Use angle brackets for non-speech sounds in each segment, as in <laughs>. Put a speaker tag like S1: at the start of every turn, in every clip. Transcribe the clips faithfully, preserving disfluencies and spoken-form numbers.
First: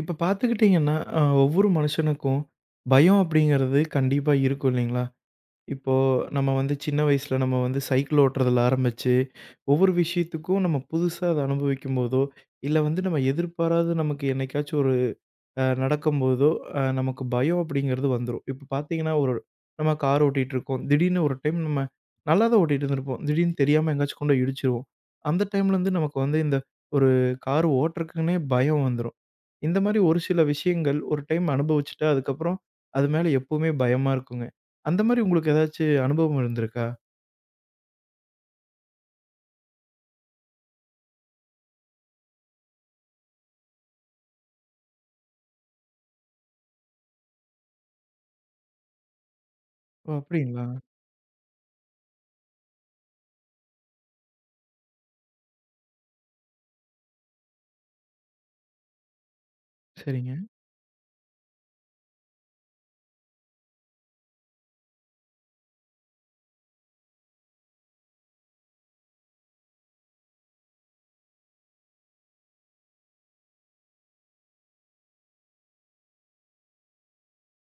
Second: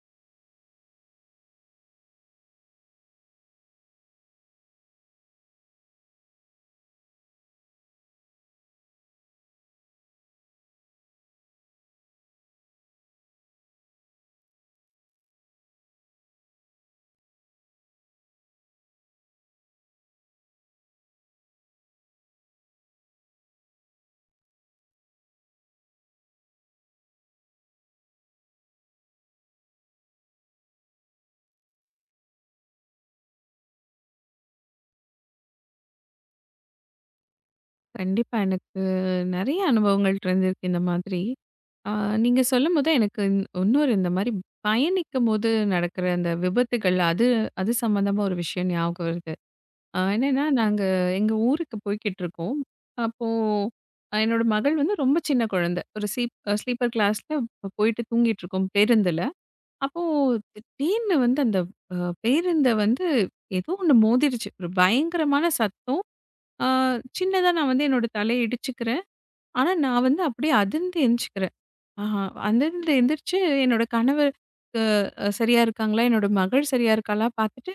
S1: இப்ப பார்த்துக்கிட்டீங்கன்னா, அ ஒவ்வொரு மனுஷனுக்கும் பயம் அப்படிங்கிறது கண்டிப்பா இருக்கும் இல்லைங்களா? இப்போ நம்ம வந்து சின்ன வயசுல நம்ம வந்து சைக்கிள் ஓட்டுறதுல ஆரம்பிச்சு, ஒவ்வொரு விஷயத்துக்கும் நம்ம புதுசா அத அனுபவிக்கும்போதோ, இல்ல வந்து நம்ம எதிர்பாராத நமக்கு என்னைக்காச்சும் ஒரு அ நடக்கும்போதோ, அ நமக்கு பயம் அப்படிங்கிறது வந்துரும். இப்ப பார்த்தீங்கன்னா, ஒரு நம்ம கார் ஓட்டிட்டுருக்கோம். திடீர்னு ஒரு டைம் நம்ம நல்லா தான் ஓட்டிட்டு இருந்திருப்போம். திடீர்னு தெரியாம எங்கேயாச்சும் கொண்டு போய் இடிச்சிருவோம். அந்த டைம்லேருந்து நமக்கு வந்து இந்த ஒரு கார் ஓட்டுறக்குன்னே பயம் வந்துரும். இந்த மாரி ஒரு சில விஷயங்கள் ஒரு டைம் அனுபவிச்சுட்டா, அதுக்கப்புறம் அது மேல எப்பவுமே பயமா இருக்குங்க. அந்த மாரி உங்களுக்கு ஏதாச்சு அனுபவம் இருந்திருக்கா?
S2: கண்டிப்பா. எனக்கு நெறைய அனுபவங்கள் இருந்திருக்கு இந்த மாதிரி. ஆ நீங்க சொல்லும்போது எனக்கு இன் இன்னொரு இந்த மாரி பயணிக்கும்போது நடக்கிற அந்த விபத்துகள், அது அது சம்மந்தமா ஒரு விஷயம் ஞாபகம் வருது. அ
S1: ஓ!
S2: என்னன்னா,
S1: அப்படிங்களா?
S2: நாங்க எங்க ஊருக்கு போய்க்கிட்டுருக்கோம். அப்போ அ என்னோட மகள் வந்து ரொம்ப சின்ன குழந்தை. ஒரு சீப் ஸ்லீப்பர் கிளாஸ்ல போயிட்டு தூங்கிட்டுருக்கோம் பேருந்துல. அப்போ
S1: சரிங்க.
S2: திடீர்னு வந்து அந்த அ பேருந்த வந்து ஏதோ ஒண்ணு மோதிருச்சு. ஒரு பயங்கரமான சத்தம். ஆ சின்னதா நான் வந்து என்னோட தலைய இடிச்சுக்கிறேன். ஆனா, நான் வந்து அப்படியே அதிர்ந்து எந்திச்சுக்கிறேன். ஆஹா, அதிர்ந்து எந்திரிச்சு என்னோட கணவர் க்கு அ சரியா இருக்காங்களா? என்னோட மகள் சரியா இருக்காளா? பார்த்துட்டு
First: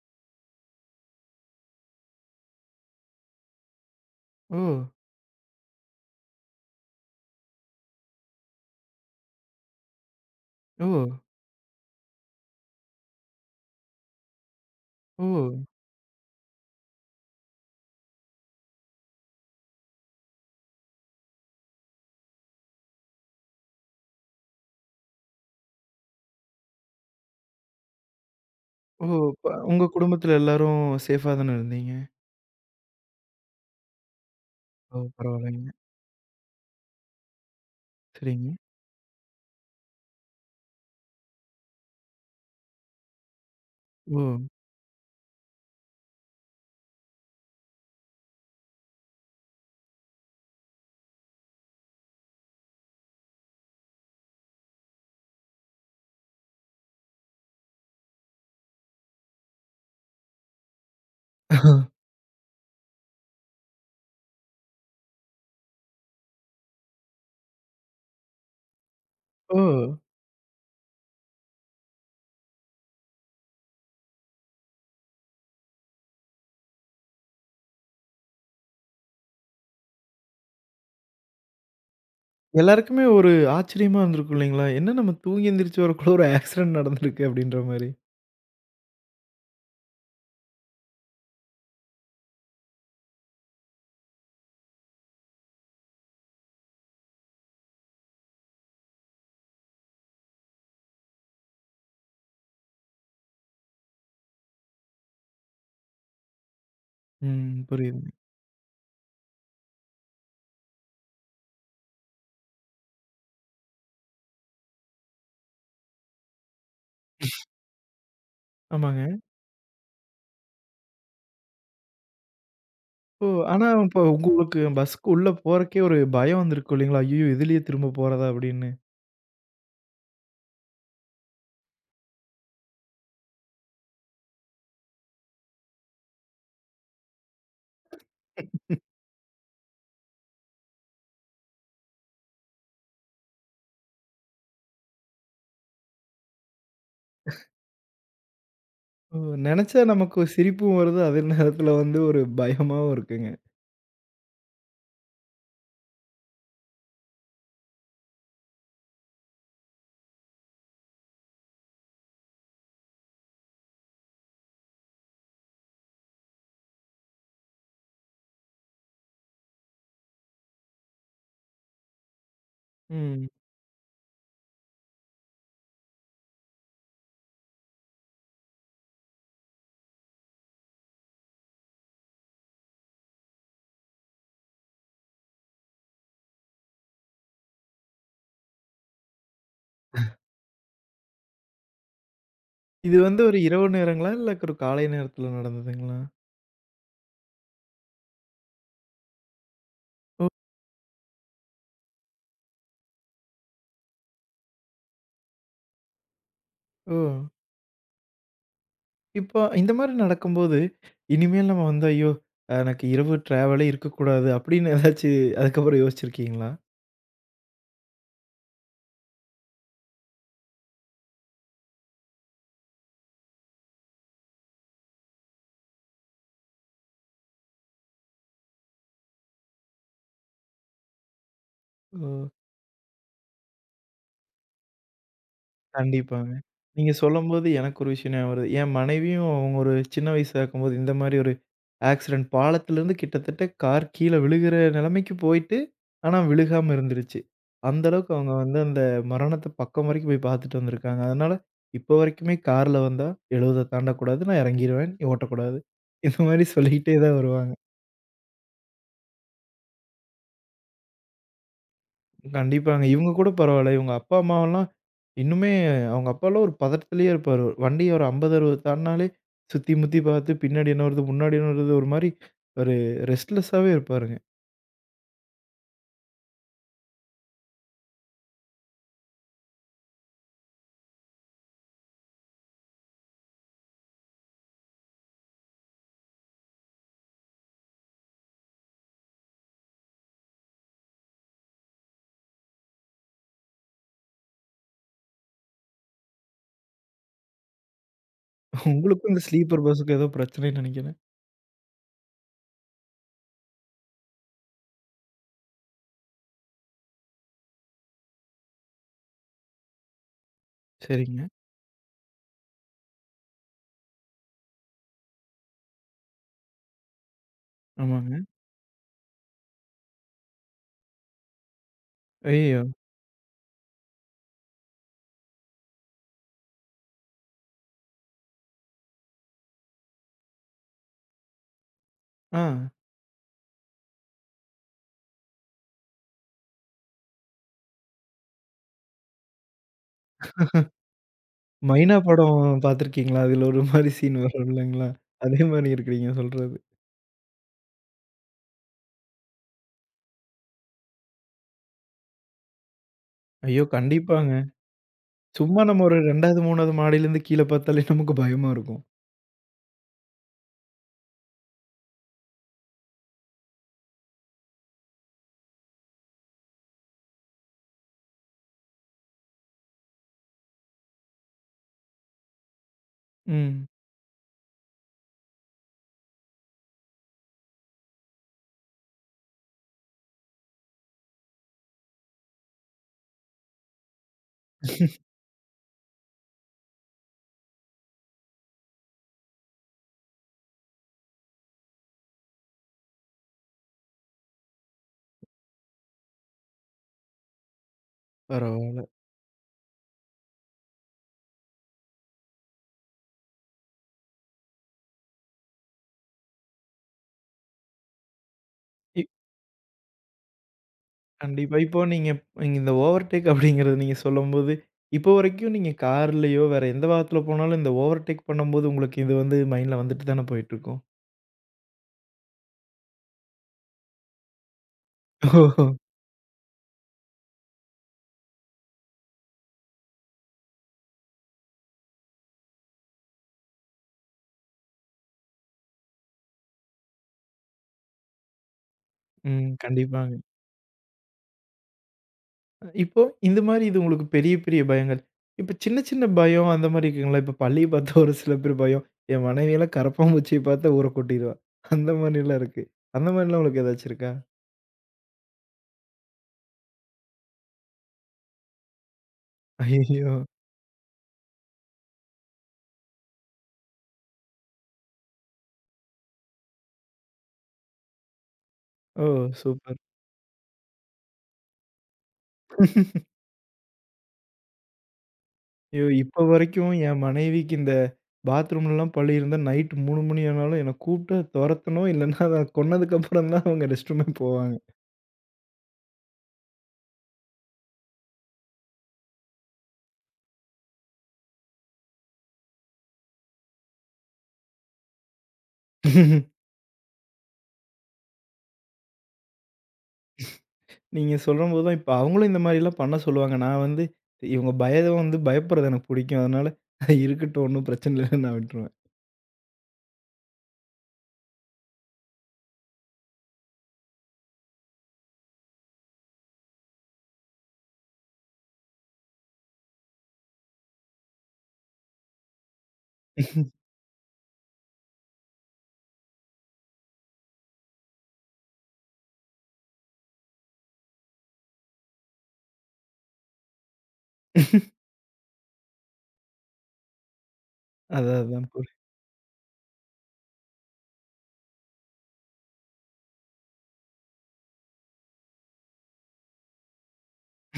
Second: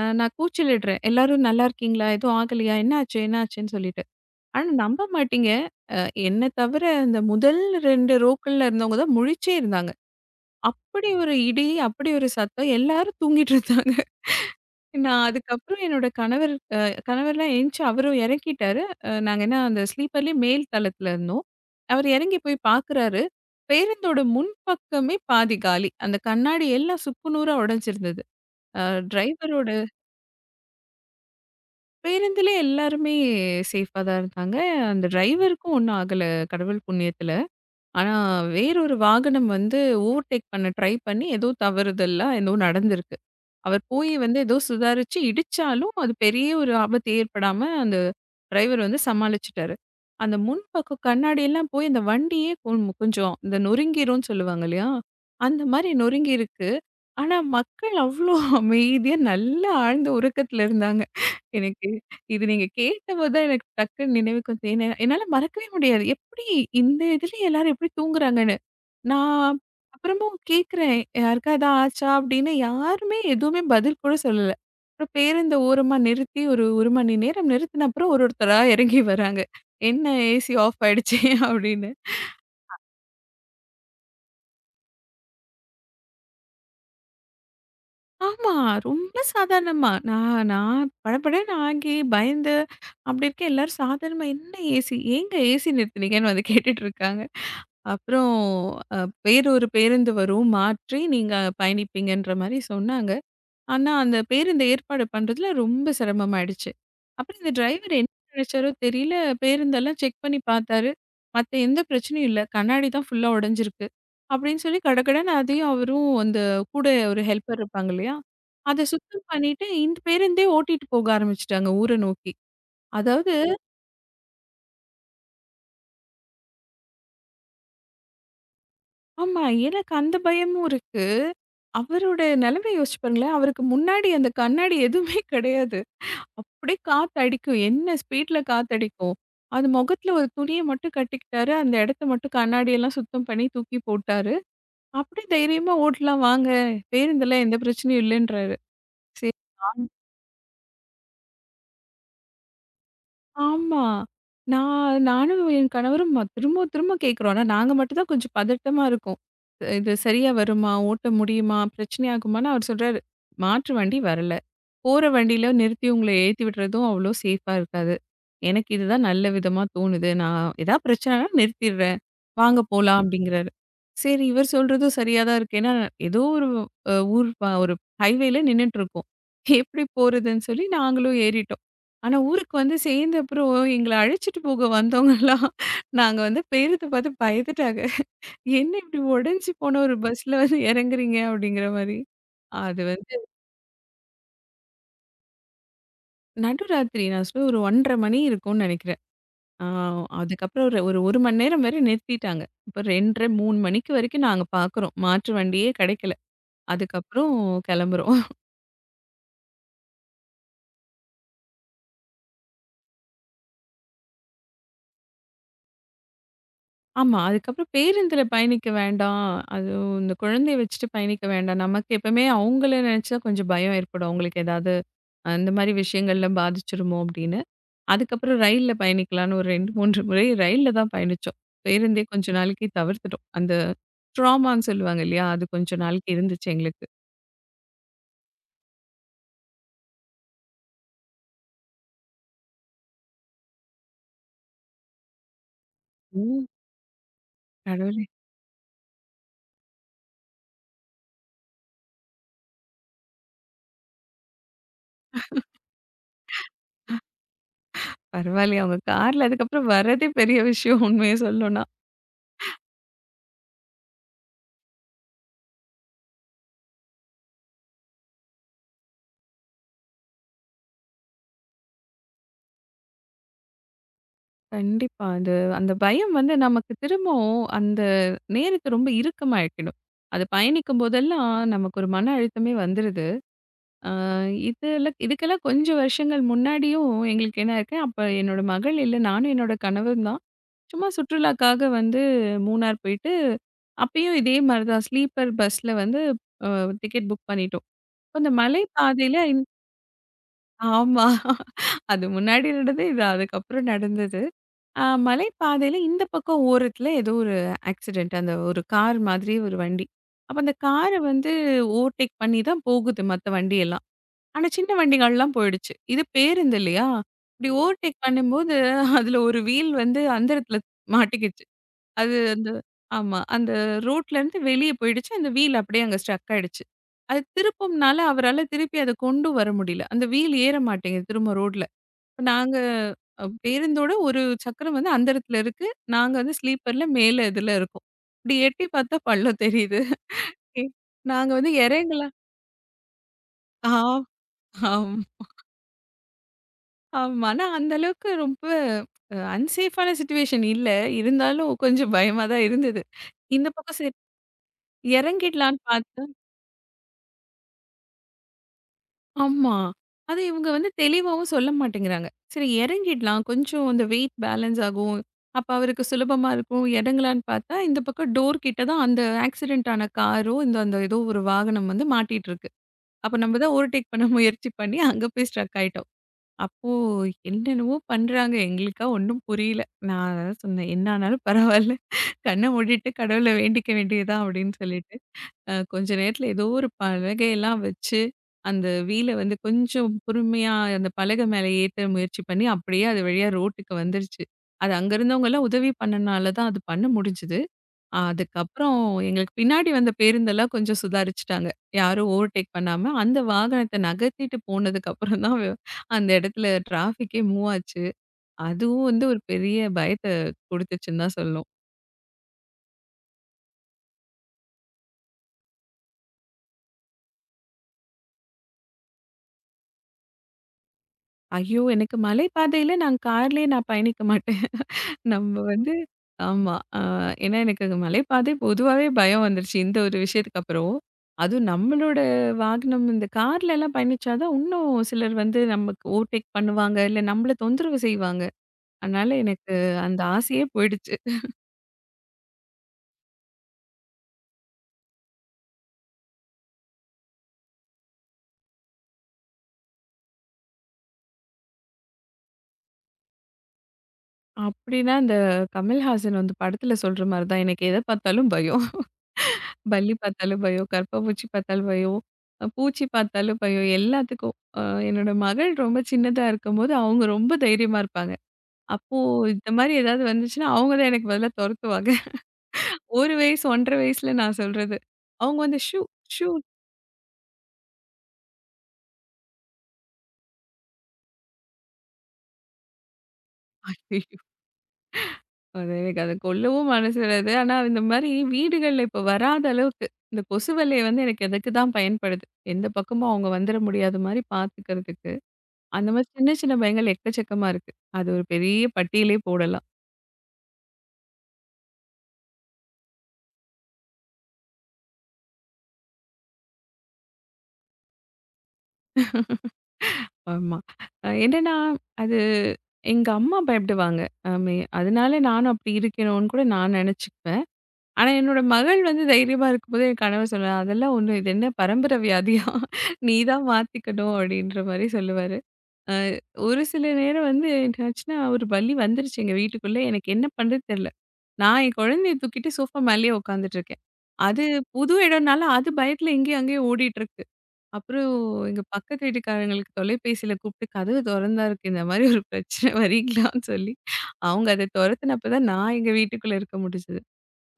S2: அ நான் கூச்சலிடுறேன். எல்லாரும் நல்லா இருக்கீங்களா? எதுவும் ஆகலையா? என்னாச்சு? என்னாச்சுன்னு சொல்லிட்டு.
S1: ஓ!
S2: ஆனா நம்ப மாட்டீங்க, அ என்ன தவிர அந்த முதல் ரெண்டு ரோக்கள்ல இருந்தவங்க தான் முழிச்சே இருந்தாங்க.
S1: ஓ!
S2: அப்படி ஒரு இடி, அப்படி ஒரு சத்தம். எல்லாரும் தூங்கிட்டு இருந்தாங்க.
S1: ஓ!
S2: நான் அதுக்கப்புறம் என்னோட கணவர் அ கணவர்லாம் எந்திச்சு அவரும் இறங்கிட்டாரு. அ நாங்க என்ன அந்த ஸ்லீப்பர்லயே மேல் தளத்துல இருந்தோம். அவரு இறங்கி போய் பார்க்குறாரு. பேருந்தோட முன்பக்கமே பாதி காலி. அந்த கண்ணாடி எல்லாம் சுக்கு நூறா உடைஞ்சிருந்தது. அ
S1: ஓ! ப
S2: டிரைவரோட
S1: உங்க குடும்பத்தில எல்லாரும் சேஃபா தானே இருந்தீங்க?
S2: பேருந்துலே எல்லாருமே சேஃபா தான் இருந்தாங்க.
S1: ஓ!
S2: அந்த
S1: பரவாயில்லைங்க.
S2: டிரைவருக்கும் ஒண்ணும் ஆகல கடவுள் புண்ணியத்துல. ஆனா
S1: சரிங்க.
S2: வேறொரு வாகனம் வந்து ஓவர்டேக் பண்ண ட்ரை பண்ணி ஏதோ தவறுதலா ஏதோ நடந்திருக்கு. அவர் போய்
S1: ஓ!
S2: வந்து ஏதோ சுதாரிச்சு இடிச்சாலும், அது பெரிய ஒரு ஆபத்து ஏற்படாம அந்த டிரைவர் வந்து சமாளிச்சுட்டாரு. அந்த முன்பக்கம் கண்ணாடியெல்லாம் போய் அந்த வண்டியே கொஞ் கொஞ்சம் இந்த நொறுங்கிரும்ன்னு சொல்லுவாங்க இல்லையா? அந்த மாரி நொறுங்கியிருக்கு. ஆனா, மக்கள் அவ்ளோ அமைதியா நல்ல ஆழ்ந்த உறக்கத்துல இருந்தாங்க. எனக்கு இது நீங்க கேட்டபோது தான் எனக்கு டக்குன்னு நினைவுக்கு வந்து ஏன்னா என்னால மறக்கவே முடியாது. எப்படி இந்த இதுல எல்லாரும் எப்படி தூங்குறாங்க?
S1: ஓ!
S2: நான் அப்புறமும் கேட்குறேன், "யாருக்கா எதா ஆச்சா?" அப்படின்னு யாருமே எதுவுமே பதில் கூட சொல்லல. அப்புறம் பேருந்த ஓரமா நிறுத்தி ஒரு 1 மணி நேரம் நிறுத்தின அப்புறம் ஒரு ஒருத்தரா இறங்கி வராங்க. "என்ன ஏசி ஆஃப் ஆயிடுச்சே" அப்படின்னு.
S1: எல்லாருக்குமே ஒரு ஆச்சரியமா இருந்திருக்கும் இல்லைங்களா? என்ன நம்ம தூங்கி எந்திரிச்சு வரக்குள்ள ஒரு ஆக்சிடென்ட் நடந்திருக்கு அப்படின்ற மாரி.
S2: ஆமா, ரொம்ப சாதாரணமா. நான் நான் படபடன்னு ஆகி பயந்து அப்படி இருக்கேன். எல்லாரும் சாதாரணமா, "என்ன ஏசி? ஏங்க ஏசி நிறுத்துனீங்கன்னு?" வந்து கேட்டுட்டு இருக்காங்க. அப்புறம் அ வேற ஒரு பேருந்து வரும், மாற்றி நீங்க பயணிப்பீங்கன்ற மாரி சொன்னாங்க. ஆனா, அந்த பேருந்து ஏற்பாடு பண்றதுல ரொம்ப சிரமமாயிடுச்சு. அப்புறம் இந்த
S1: ம்.
S2: டிரைவர்
S1: புரியுதுங்க.
S2: என்ன நினைச்சாரோ தெரியல, பேருந்தெல்லாம் செக் பண்ணி பார்த்தாரு. மத்த எந்த பிரச்சனையும் இல்ல. கண்ணாடி தான் ஃபுல்லா உடைஞ்சிருக்கு. அப்படின்னு சொல்லி கடகடன்னு அதையும் அவரும் அந்த கூட ஒரு ஹெல்ப்பர் இருப்பாங்க இல்லையா? அத
S1: ஆமாங்க.
S2: சுத்தம் பண்ணிட்டு, இந்த பேருந்தே ஓட்டிட்டு போக ஆரம்பிச்சுட்டாங்க ஊர நோக்கி.
S1: இப்போ
S2: அதாவது
S1: ஆனா இப்போ உங்களுக்கு பஸ்க்கு உள்ள போறக்கே ஒரு பயம் வந்திருக்கும் இல்லைங்களா? ஐய்யயோ! இதுலயே திரும்ப போறதா அப்படின்னு.
S2: ஆமா. எனக்கு அந்த பயமும் இருக்கு. அவரோட நிலைமைய யோசிச்சு பாருங்களேன். அவருக்கு முன்னாடி அந்த கண்ணாடி எதுவுமே கிடையாது. அப்படியே காத்தடிக்கும். என்ன ஸ்பீட்ல காத்தடிக்கும். அது முகத்துல ஒரு துணிய மட்டும் கட்டிக்கிட்டாரு. அந்த இடத்த மட்டும் கண்ணாடியெல்லாம் சுத்தம் பண்ணி தூக்கி போட்டாரு. அப்படி தைரியமா ஓட்டலாம் வாங்க. பேருந்துல எந்த பிரச்சனையும் இல்லன்றாரு.
S1: ஓ!
S2: சரி.
S1: நெனச்சா
S2: நானும்
S1: நமக்கு சிரிப்பும் வருது, அதே நேரத்துல வந்து ஒரு பயமாவும் இருக்குங்க.
S2: ஆமா. நான் நானும் என் கணவரும் ம திரும்ப திரும்ப கேட்குறோம். ஆனா நாங்க மட்டும் தான் கொஞ்சம் பதட்டமா இருக்கோம். "இது சரியா வருமா? ஓட்ட முடியுமா? பிரச்சனை ஆகுமான்னு?" அவர் சொல்றாரு. "மாற்று வண்டி வரல." போற வண்டியில நிறுத்தி உங்கள ஏத்தி விடுறதும் அவ்வளோ சேஃபா இருக்காது. எனக்கு இதுதான் நல்ல விதமா தோணுது. நான் ஏதா பிரச்சனைனா நிறுத்திடுறேன். வாங்க போலாம்
S1: ம்.
S2: அப்படிங்கிறாரு. சரி இவர் சொல்றதும் சரியா தான் இருக்கு. ஏன்னா ஏதோ ஒரு அ ஊர் ப ஒரு ஹைவேல நின்னுட்டு இருக்கோம். எப்படி போறதுன்னு சொல்லி நாங்களும் ஏறிட்டோம். ஆனா ஊருக்கு வந்து சேர்ந்த அப்புறம் எங்கள அழைச்சிட்டு போக வந்தவங்கலாம் நாங்க வந்து பேரத்த பார்த்து பயந்துட்டாங்க. என்ன இப்படி உடைஞ்சு போன ஒரு பஸ்ல வந்து இறங்குறீங்க அப்படிங்கிற மாரி. அது
S1: இது
S2: வந்து
S1: வந்து ஒரு இரவு நேரங்களா? இல்ல ஒரு காலை நேரத்துல நடந்ததுங்களா?
S2: நடுராத்திரி நான் சொல்ல ஒரு ஒன்றரை மணி இருக்கும்னு நெனைக்கிறேன். ஆ
S1: ஓ!
S2: அதுக்கப்புறம் ஒரு ஒரு 1 மணி நேரம் வரை நிறுத்திட்டாங்க. இப்ப ரெண்டு முப்பது, மூணு மணிக்கு வரைக்கும் நாங்க பார்க்குறோம். மாற்று வண்டியே கெடைக்கல.
S1: ஓ!
S2: அதுக்கப்புறம் கெளம்புறோம்.
S1: இப்போ இந்த மாரி நடக்கும்போது, இனிமேல் நம்ம வந்து ஐயோ! எனக்கு இரவு ட்ராவலே இருக்கக்கூடாது அப்படின்னு ஏதாச்சு அதுக்கப்புறம் யோசிச்சிருக்கீங்களா?
S2: ஆமா. அதுக்கப்புறம் பேருந்துல பயணிக்க வேண்டாம். அதுவும் இந்த குழந்தைய வச்சுட்டு பயணிக்க வேண்டாம். நமக்கு எப்பவுமே அவங்கள நெனச்சா கொஞ்சம் பயம் ஏற்படும். அவங்களுக்கு ஏதாவது அந்த மாரி விஷயங்கள்ல பாதிச்சுருமோ அப்படின்னு. அதுக்கப்புறம் ரயில்ல பயணிக்கலான்னு ஒரு ரெண்டு, மூன்று முறை ரயில்ல தான் பயணிச்சோம். பேருந்தே
S1: ஓ!
S2: கொஞ்ச நாளைக்கு தவிர்த்துட்டோம். அந்த ட்ராமான்னு சொல்லுவாங்க இல்லையா? அது கொஞ்ச நாளைக்கு
S1: கண்டிப்பாங்க.
S2: இருந்துச்சு எங்களுக்கு.
S1: நீங்க சொல்லும்போது எனக்கு ஒரு விஷயம் ஞாபகம் வருது. என் மனைவியும் அவங்க ஒரு சின்ன வயசா இருக்கும்போது இந்த மாரி ஒரு ஆக்சிடென்ட் பாலத்திலிருந்து கிட்டத்தட்ட கார் கீழ விழுகிற நிலைமைக்கு போயிட்டு, ஆனா
S2: ம்.
S1: விழுகாம இருந்துருச்சு. அந்த
S2: கடவுளே!
S1: அளவுக்கு அவங்க வந்து அந்த மரணத்த பக்கம் வரைக்கும் போய் பார்த்துட்டு வந்திருக்காங்க. அதனால இப்போ வரைக்குமே கார்ல வந்தா எழுபது தாண்டக்கூடாது, நான் இறங்கிருவேன், நீ ஓட்டக்கூடாது. இந்த மாரி சொல்லிக்கிட்டே தான் வருவாங்க.
S2: பரவாயில்லையே அவங்க கார்ல அதுக்கப்புறம் வர்றதே பெரிய விஷயம் உண்மைய சொல்லணும்னா.
S1: கண்டிப்பாங்க. இவங்க கூட பரவால்ல. இவங்க அப்பா, அம்மாவெல்லாம் இன்னுமே அவங்க அப்பாலாம் ஒரு பதட்டத்திலேயே இருப்பாரு. வண்டி ஒரு ஐம்பது, அறுபது தாண்டுனாலே சுத்தி முத்தி பார்த்து பின்னாடி என்ன வருது, முன்னாடி என்ன வருது ஒரு மாரி ஒரு ரெஸ்ட்லெஸ்ஸாவே இருப்பாருங்க.
S2: கண்டிப்பா. அது அந்த பயம் வந்து நமக்கு திரும்பவும் அந்த நேரத்த ரொம்ப இறுக்கமாக்கிடும். அது பயணிக்கும் போதெல்லாம் நமக்கு ஒரு மன அழுத்தமே வந்துருது. ஆ இதுல இதுக்கெல்லாம் கொஞ்சம் வருஷங்கள் முன்னாடியும் எங்களுக்கு என்ன இருக்கு, அப்ப என்னோட மகள் இல்ல. நானும் என்னோட கணவரும் தான். சும்மா சுற்றுலாக்காக வந்து மூணார் போயிட்டு, அப்பயும் இதே மாரி தான் ஸ்லீப்பர் பஸ்ல வந்து அ டிக்கெட் புக் பண்ணிட்டோம். அப்ப அந்த மலை
S1: உங்களுக்கும்
S2: பாதையில
S1: இந்த
S2: இன்
S1: ஸ்லீப்பர் பஸ்ஸுக்கும் ஏதோ பிரச்சனைன்னு நெனைக்கிறேன்.
S2: ஆமா. அது முன்னாடி நடந்தது, இது அதுக்கப்புறம் நடந்தது. அ மலை பாதையில இந்த பக்கம் ஓரத்தில ஏதோ ஒரு ஆக்சிடென்ட். அந்த ஒரு கார் மாதிரி ஒரு வண்டி. அப்ப அந்த கார
S1: சரிங்க.
S2: வந்து ஓவர்டேக் பண்ணி தான் போகுது மத்த வண்டியெல்லாம். ஆனா, சின்ன வண்டிகள்லாம் போயிடுச்சு. இது பேருந்து இல்லையா? இப்டி ஓவர்டேக்
S1: ஆமாங்க.
S2: பண்ணும்போது, அதுல ஒரு வீல் வந்து அந்தரத்தில மாட்டிக்கிச்சு. அது அந்த
S1: ஐயய்யோ!
S2: ஆமா. அந்த ரோட்லருந்து வெளிய போயிடுச்சு. அந்த வீல் அப்படியே அங்க ஸ்டக் ஆயிடுச்சு. அது திருப்பும்னால அவரால திருப்பி அத கொண்டு வர முடியல. அந்த வீல் ஏற மாட்டேங்குது திரும்ப ரோட்ல. இப்ப
S1: ஆ
S2: நாங்க அ பேருந்தோட ஒரு சக்கரம் வந்து அந்த இடத்துல இருக்கு. நாங்க வந்து ஸ்லீப்பர்ல மேல இதுல இருக்கோம். இப்படி எட்டி பார்த்தா பள்ளம் தெரியுது. எ நாங்க வந்து
S1: மைனா
S2: இறங்கலாம்.
S1: படம் பார்த்துருக்கீங்களா? அதில ஒரு
S2: ஆ
S1: மாரி சீன் வரும் இல்லைங்களா?
S2: ஆம்
S1: அதே மாரி இருக்கிறீங்க சொல்றது.
S2: ஆமா. ஆனா அந்த அளவுக்கு ரொம்ப அ அன்சேஃபான சிச்சுவேஷன் இல்ல. இருந்தாலும் கொஞ்சம் பயமா தான் இருந்தது. இந்த
S1: ஐயோ!
S2: பக்கம் சரி
S1: கண்டிப்பாங்க.
S2: இறங்கிடலான்னு
S1: சும்மா நம்ம ஒரு
S2: பார்த்தா
S1: ரெண்டாவது, மூணாவது மாடியிலேருந்து கீழ பார்த்தாலே நமக்கு பயமா இருக்கும்.
S2: ஆமா. அது இவங்க வந்து தெளிவாவும் சொல்ல மாட்டேங்கிறாங்க. சரி இறங்கிடலாம். கொஞ்சம் அந்த வெயிட் பேலன்ஸ் ஆகும். அப்ப அவருக்கு சுலபமா இருக்கும். இறங்கலான்னு பார்த்தா, இந்த பக்கம் டோர் கிட்ட தான் அந்த ஆக்சிடென்ட் ஆன காரோ, இந்த அந்த ஏதோ ஒரு வாகனம் வந்து மாட்டிட்டு இருக்கு. அப்ப நம்ம தான்
S1: ம்.
S2: ஓவர்டேக் பண்ண முயற்சி பண்ணி அங்க போய் ஸ்ட்ரக் ஆயிட்டோம். அப்போ என்னென்னவோ பண்றாங்க. எங்களுக்கா ஒண்ணும் புரியல. நான் அதான் சொன்னேன். என்ன ஆனாலும் பரவால்ல. கண்ண மூடிட்டு கடவுள வேண்டிக்க வேண்டியது தான் அப்படின்னு சொல்லிட்டு. அ கொஞ்ச நேரத்துல ஏதோ ஒரு பலகையெல்லாம் வச்சு, அந்த வீல வந்து கொஞ்சம் பொறுமையா அந்த பலகை மேல ஏத்த முயற்சி பண்ணி, அப்படியே அது வழியா ரோட்டுக்கு வந்துருச்சு. அது அங்க இருந்தவங்கலாம் உதவி பண்ணனால தான் அது பண்ண முடிஞ்சது. அதுக்கப்புறம்
S1: பரவால்ல.
S2: எங்களுக்கு பின்னாடி வந்த பேருந்தெல்லாம் கொஞ்சம் சுதாரிச்சுட்டாங்க. யாரும் ஓவர்டேக் பண்ணாம, அந்த வாகனத்த நகர்த்திட்டு போனதுக்கப்புறம் தான் வ- அந்த இடத்துல டிராஃபிக்கே மூவ் ஆச்சு. அதுவும் வந்து ஒரு பெரிய பயத்த குடுத்துச்சுன்னு தான் சொல்லணும்.
S1: கண்டிப்பா. இப்போ நீங்க நீங்க இந்த ஓவர்டேக் அப்படிங்கிறது நீங்க சொல்லும்போது, இப்போ வரைக்கும் நீங்க கார்லயோ, வேற எந்த வாகனத்துல போனாலும் இந்த ஓவர்டேக் பண்ணும்போது உங்களுக்கு இது வந்து மைண்ட்ல வந்துட்டு தானே போயிட்டுருக்கும்.
S2: ஐயோ! எனக்கு மலை பாதையில நான் கார்லயே நான் பயணிக்க மாட்டேன். நம்ம
S1: ஓஹோ!
S2: வந்து ஆமா. அ ஏன்னா எனக்கு அங்க மலைப்பாதை பொதுவாவே பயம் வந்துருச்சு. இந்த ஒரு விஷயத்துக்கு அப்புறம். அதுவும் நம்மளோட வாகனம் இந்த கார்லலாம் பயணிச்சா தான் இன்னும் சிலர் வந்து நமக்கு ஓவர்டேக் பண்ணுவாங்க. இல்ல நம்மள தொந்தரவு செய்வாங்க. அதனால
S1: ம்.
S2: எனக்கு அந்த
S1: கண்டிப்பாங்க.
S2: ஆசையே போயிடுச்சு.
S1: இப்போ இந்த மாரி இது உங்களுக்கு பெரிய, பெரிய பயங்கள். இப்ப சின்ன, சின்ன பயம் அந்த மாரி இருக்குங்களா? இப்ப பல்லிய பார்த்தா ஒரு சில பேர் பயம். என் மனைவியெல்லாம் கரப்பான்பூச்சிய பார்த்தா ஊர கொட்டிருவா. அந்த மாரிலாம் இருக்கு. அந்த மாரிலாம் உங்களுக்கு ஏதாச்சும் இருக்கா?
S2: அப்டின்னா அந்த கமல்ஹாசன் வந்து படத்துல சொல்ற மாரி தான் எனக்கு எத பார்த்தாலும் பயம். பல்லி
S1: ஐயய்யோ!
S2: பார்த்தாலும் பயம், கர்ப்பப்பூச்சி பார்த்தாலும் பயம், அ பூச்சி பார்த்தாலும் பயம் எல்லாத்துக்கும். அ என்னோட மகள் ரொம்ப சின்னதா இருக்கும்போது அவங்க ரொம்ப தைரியமா இருப்பாங்க. அப்போ
S1: ஓ!
S2: இந்த மாரி
S1: சூப்பர்.
S2: ஏதாவது வந்துச்சுன்னா, அவங்க தான் எனக்கு பதிலா தொரத்துவாங்க. ஒரு வயசு, ஒரு அரை வயசுல நான் சொல்றது. அவங்க வந்து ஷூ,
S1: ஐயோ! இப்ப
S2: ஷூ
S1: வரைக்கும் என் மனைவிக்கு இந்த பாத்ரூம்லலாம் பல்லு இருந்தா, நைட் மூணு மணி ஆனாலும் என்ன கூப்பிட்டு தொரத்தணும். இல்லன்னா அத கொன்னதுக்கப்புறம் தான் அவங்க ரெஸ்ட் ரூமே
S2: ஐயயோ!
S1: போவாங்க.
S2: அது எனக்கு அத கொல்லவும் மனசு வராது. ஆனா, இந்த மாரி வீடுகள்ல இப்ப வராத அளவுக்கு, இந்த கொசு வலைய வந்து எனக்கு அதுக்கு தான் பயன்படுது. எந்த பக்கமும் அவங்க வந்துர முடியாத மாரி பாத்துக்கிறதுக்கு. அந்த மாரி சின்ன சின்ன பயங்கள் எக்கச்சக்கமா இருக்கு. அது ஒரு பெரிய பட்டியலே போடலாம்.
S1: நீங்க சொல்லும்போது தான் இப்ப அவங்களும் இந்த மாரிலாம் பண்ண சொல்லுவாங்க. நான் வந்து இவங்க பயம் வந்து பயப்படுறது எனக்கு புடிக்கும். அதனால இருக்கட்டும் ஒண்ணும் பிரச்சனை இல்லன்னு நான் விட்டுருவேன்.
S2: ஆமா. அ என்னன்னா, அது எங்க அம்மா பயப்படுவாங்க. அ மே அதனால நானும் அப்படி இருக்கணும்னு கூட நான் நெனச்சுக்குவேன். ஆனா, என்னோட மகள் வந்து தைரியமா இருக்கும்போது, என் கணவர் சொல்லுவாரு, "அதெல்லாம் ஒண்ணும் இது என்ன பரம்பரை வியாதியா? நீ தான் மாத்திக்கணும்." அப்படின்ற மாரி சொல்லுவாரு. அ ஒரு சில நேரம் வந்து என்னாச்சுன்னா, ஒரு வலி வந்துருச்சு எங்க வீட்டுக்குள்ள. எனக்கு என்ன பண்றதுன்னு தெரியல. நான் என் குழந்தைய தூக்கிட்டு சோஃபா மேலயே உட்காந்துட்டு இருக்கேன். அது புது இடம்னால, அது பயத்துல இங்கேயும் அங்கேயும் ஓடிட்டு இருக்கு. அப்புறம்
S1: அதான் அதான்.
S2: எங்க
S1: புரி
S2: பக்கத்து வீட்டுக்காரங்களுக்கு தொலைபேசியில கூப்பிட்டு, "கதவு தொறந்தா இருக்கு. இந்த மாரி ஒரு பிரச்சனை வரீங்களான்னு" சொல்லி, அவங்க அத தொரத்துனப்ப தான் நான் எங்க வீட்டுக்குள்ள இருக்க முடிஞ்சது.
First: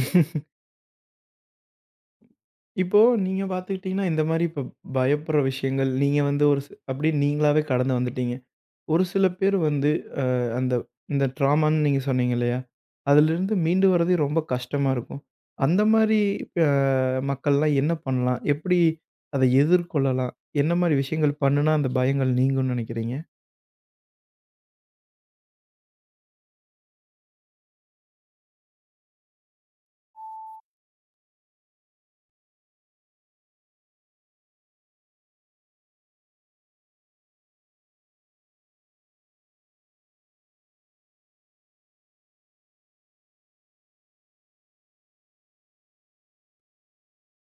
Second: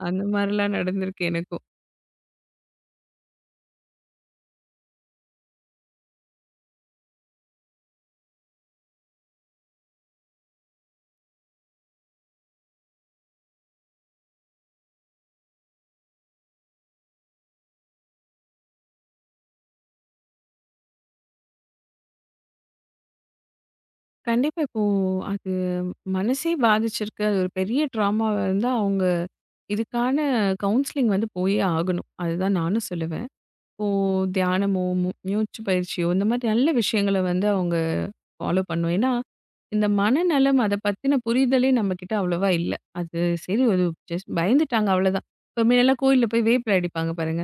S2: அந்த மாரிலாம் நடந்திருக்கு எனக்கும்.
S1: இப்போ நீங்க பாத்துக்கிட்டீங்கன்னா, இந்த மாரி இப்ப பயப்படுற விஷயங்கள், நீங்க வந்து ஒரு ஸ் அப்டியே நீங்களாவே கடந்து வந்துட்டீங்க. ஒரு சில பேர் வந்து அ அந்த இந்த ட்ராமான்னு நீங்க சொன்னீங்க இல்லையா? அதிலிருந்து மீண்டு வரதே ரொம்ப கஷ்டமா இருக்கும். அந்த மாரி அ மக்கள்லாம் என்ன பண்ணலாம்? எப்படி அத எதிர்கொள்ளலாம்? என்ன மாரி விஷயங்கள் பண்ணுனா அந்த பயங்கள் நீங்கும்னு நெனைக்கிறீங்க?
S2: கண்டிப்பா இப்போ அது மனசே பாதிச்சிருக்கு. அது ஒரு பெரிய ட்ராமாவா இருந்தா, அவங்க இதுக்கான கவுன்சிலிங் வந்து போயே ஆகணும். அதுதான் நானும் சொல்லுவேன். இப்போ தியானமோ, மூ மூச்சு பயிற்சியோ இந்த மாரி நல்ல விஷயங்கள வந்து அவங்க ஃபாலோ பண்ணணும். ஏன்னா, இந்த மனநலம் அத பத்தின புரிதலே நம்மகிட்ட அவ்வளவா இல்ல. அது சரி ஒரு ஜஸ்ட் பயந்துட்டாங்க அவ்வளதான். இப்ப முன்னலாம் கோயில்ல போய் வேப்பில அடிப்பாங்க பாருங்க.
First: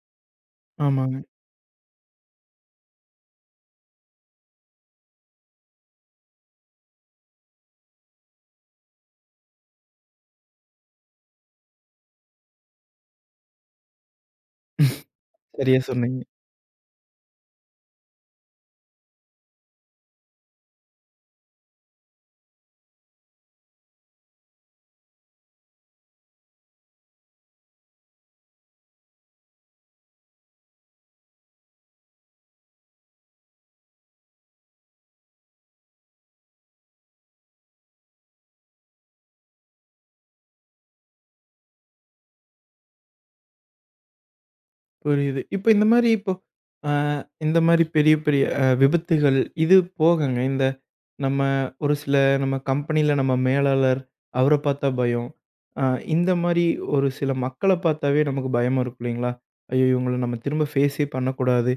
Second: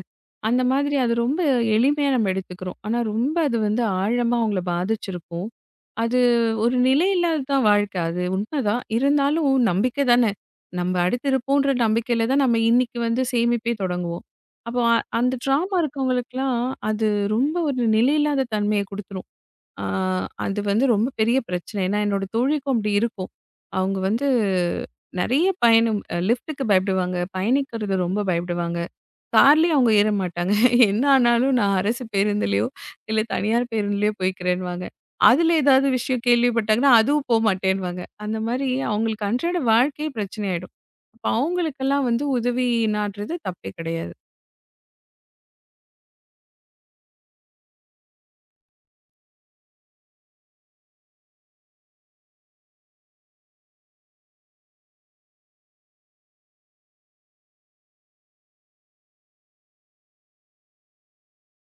S2: அந்த மாதிரி அது
S1: ஆமாங்க.
S2: ரொம்ப எளிமையா நம்ம எடுத்துக்கிறோம். ஆனா ரொம்ப அது வந்து ஆழமா அவங்கள பாதிச்சிருக்கும். அது ஒரு நிலை இல்லாததான் வாழ்க்கை. அது உண்மதான். இருந்தாலும் நம்பிக்கை தானே. நம்ம அடுத்திருப்போன்ற நம்பிக்கையில தான் நம்ம இன்னைக்கு வந்து சேமிப்பே தொடங்குவோம். அப்போ அ அந்த ட்ராமா
S1: சரியா சொன்னீங்க.
S2: இருக்கவங்களுக்குலாம் அது ரொம்ப ஒரு நிலையில்லாத தன்மைய குடுத்துரும். ஆ அது வந்து ரொம்ப பெரிய பிரச்சனை. ஏன்னா என்னோட தோழிக்கும் அப்படி இருக்கும். அவங்க வந்து நெறைய பயணம் அ லிஃப்ட்டுக்கு பயப்படுவாங்க. பயணிக்கிறது ரொம்ப பயப்படுவாங்க. கார்லயே அவங்க ஏற மாட்டாங்க. <laughs> என்ன ஆனாலும் நான் அரசு பேருந்துலயோ, இல்ல தனியார் பேருந்துலயோ போய்க்கிறேன்னுவாங்க. அதுல ஏதாவது விஷயம் கேள்விப்பட்டாங்கன்னா, அதுவும் போமாட்டேன்னுவாங்க. அந்த மாரி அவங்களுக்கு அன்றாட வாழ்க்கையே பிரச்சனை ஆயிடும். அப்ப அவங்களுக்கெல்லாம் வந்து உதவி நாடுறது தப்பே கிடையாது.
S1: புரியுது. இப்ப இந்த மாரி இப்போ அ இந்த மாரி பெரிய, பெரிய அ விபத்துகள் இது போகங்க. இந்த நம்ம ஒரு சில நம்ம கம்பெனில நம்ம மேலாளர், அவர பார்த்தா பயம். அ இந்த மாரி ஒரு சில மக்கள பார்த்தாவே நமக்கு பயமா இருக்கும் இல்லைங்களா? ஐயோ! இவங்கள நம்ம திரும்ப ஃபேஸே பண்ணக்கூடாது.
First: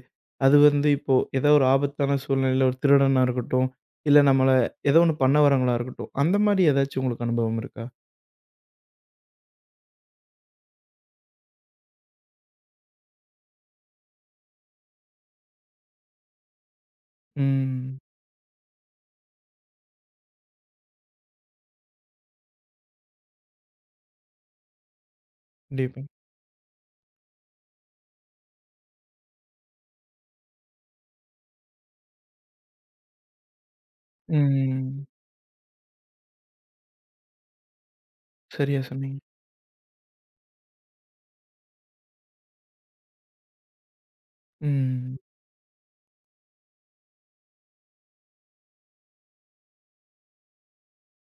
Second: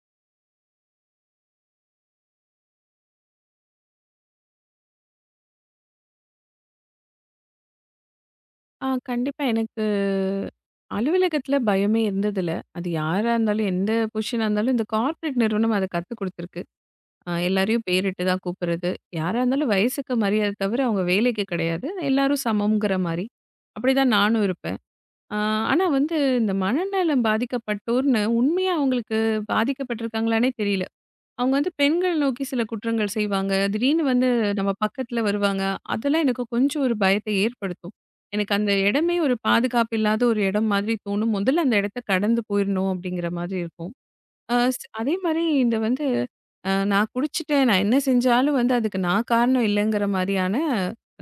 S1: அது வந்து இப்போ ஏதோ ஒரு ஆபத்தான சூழ்நிலையில ஒரு திருடனா இருக்கட்டும், இல்ல நம்மள ஏதோ ஒண்ணு பண்ண வர்றவங்களா இருக்கட்டும். அந்த மாரி ஏதாச்சும் உங்களுக்கு அனுபவம் இருக்கா?
S2: ஆ கண்டிப்பா எனக்கு அலுவலகத்துல பயமே இருந்ததில்ல. அது யாரா இருந்தாலும், எந்த பொசிஷனா இருந்தாலும் இந்த கார்ப்பரேட் நிறுவனம் அத கத்துக் குடுத்துருக்கு. அ எல்லாரையும்
S1: ம்.
S2: பேரிட்டு தான் கூப்பிடுறது. யாரா இருந்தாலும் வயசுக்கு மரியாதை தவிர, அவங்க வேலைக்கு கிடையாது. எல்லாரும் சமம்ங்கிற மாரி. அப்படிதான் நானும் இருப்பேன். அ ஆனா
S1: கண்டிப்பா.
S2: வந்து இந்த மனநலம் பாதிக்கப்பட்டோர்ன்னு உண்மையா அவங்களுக்கு பாதிக்கப்பட்டிருக்காங்களான்னே தெரியல. அவங்க வந்து பெண்கள் நோக்கி சில குற்றங்கள் செய்வாங்க. திடீர்னு வந்து நம்ம
S1: ம்.
S2: பக்கத்துல வருவாங்க. அதெல்லாம் எனக்கு கொஞ்சம் ஒரு பயத்தை ஏற்படுத்தும். எனக்கு அந்த
S1: சரியா
S2: இடமே
S1: சொன்னீங்க.
S2: ஒரு பாதுகாப்பு இல்லாத ஒரு இடம் மாதிரி தோணும். முதல்ல அந்த இடத்த கடந்து போயிரணும் அப்படிங்கிற மாதிரி இருக்கும். அ ஸ் அதே
S1: ம்.
S2: மாரி இந்த வந்து அ நான் குடிச்சுட்டேன், நான் என்ன செஞ்சாலும் வந்து அதுக்கு நான் காரணம் இல்லைங்கிற மாரியான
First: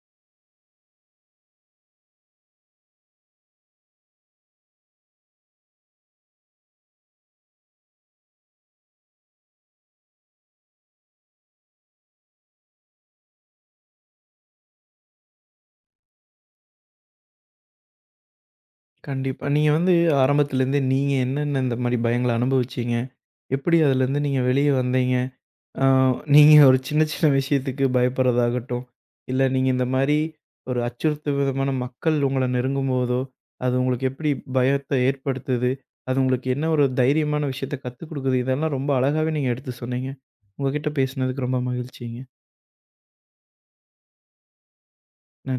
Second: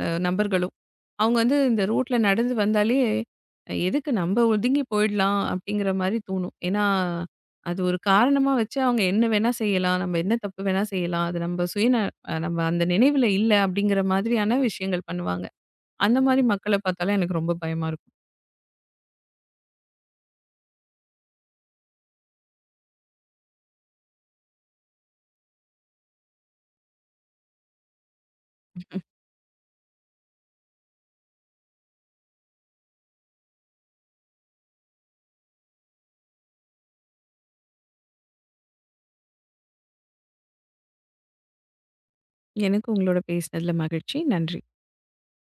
S2: அ நபர்களும். அவங்க வந்து இந்த ரோட்ல நடந்து வந்தாலே, அஹ், எதுக்கு நம்ம ஒதுங்கி போயிடலாம் அப்படிங்கிற மாரி தோணும். ஏன்னா, அது ஒரு காரணமா வச்சு அவங்க என்ன வேணா செய்யலாம், நம்ம என்ன தப்பு வேணா செய்யலாம். அது நம்ம சுயந அ நம்ம அந்த நினைவுல இல்ல அப்படிங்கிற மாதிரியான விஷயங்கள் பண்ணுவாங்க. அந்த மாரி மக்கள பார்த்தாலே எனக்கு ரொம்ப பயமா இருக்கும்.
S1: கண்டிப்பா. நீங்க வந்து ஆரம்பத்துலேருந்தே நீங்க என்னென்ன இந்த மாரி பயங்கள அனுபவிச்சீங்க? எப்படி அதுலேருந்து நீங்க வெளிய வந்தீங்க? அ நீங்க ஒரு சின்ன சின்ன விஷயத்துக்கு பயப்படுறதாகட்டும், இல்ல நீங்க இந்த மாரி ஒரு அச்சுறுத்தும் விதமான மக்கள் உங்கள நெருங்கும்போதோ, அது உங்களுக்கு எப்படி பயத்த ஏற்படுத்துது? அது உங்களுக்கு என்ன ஒரு தைரியமான விஷயத்த கத்துக் குடுக்குது? இதெல்லாம் ரொம்ப அழகாவே நீங்க எடுத்து சொன்னீங்க. உங்ககிட்ட பேசினதுக்கு ரொம்ப மகிழ்ச்சிங்க.
S2: எனக்கு உங்களோட பேசினதுல மகிழ்ச்சி. நன்றி.
S1: நன்றி.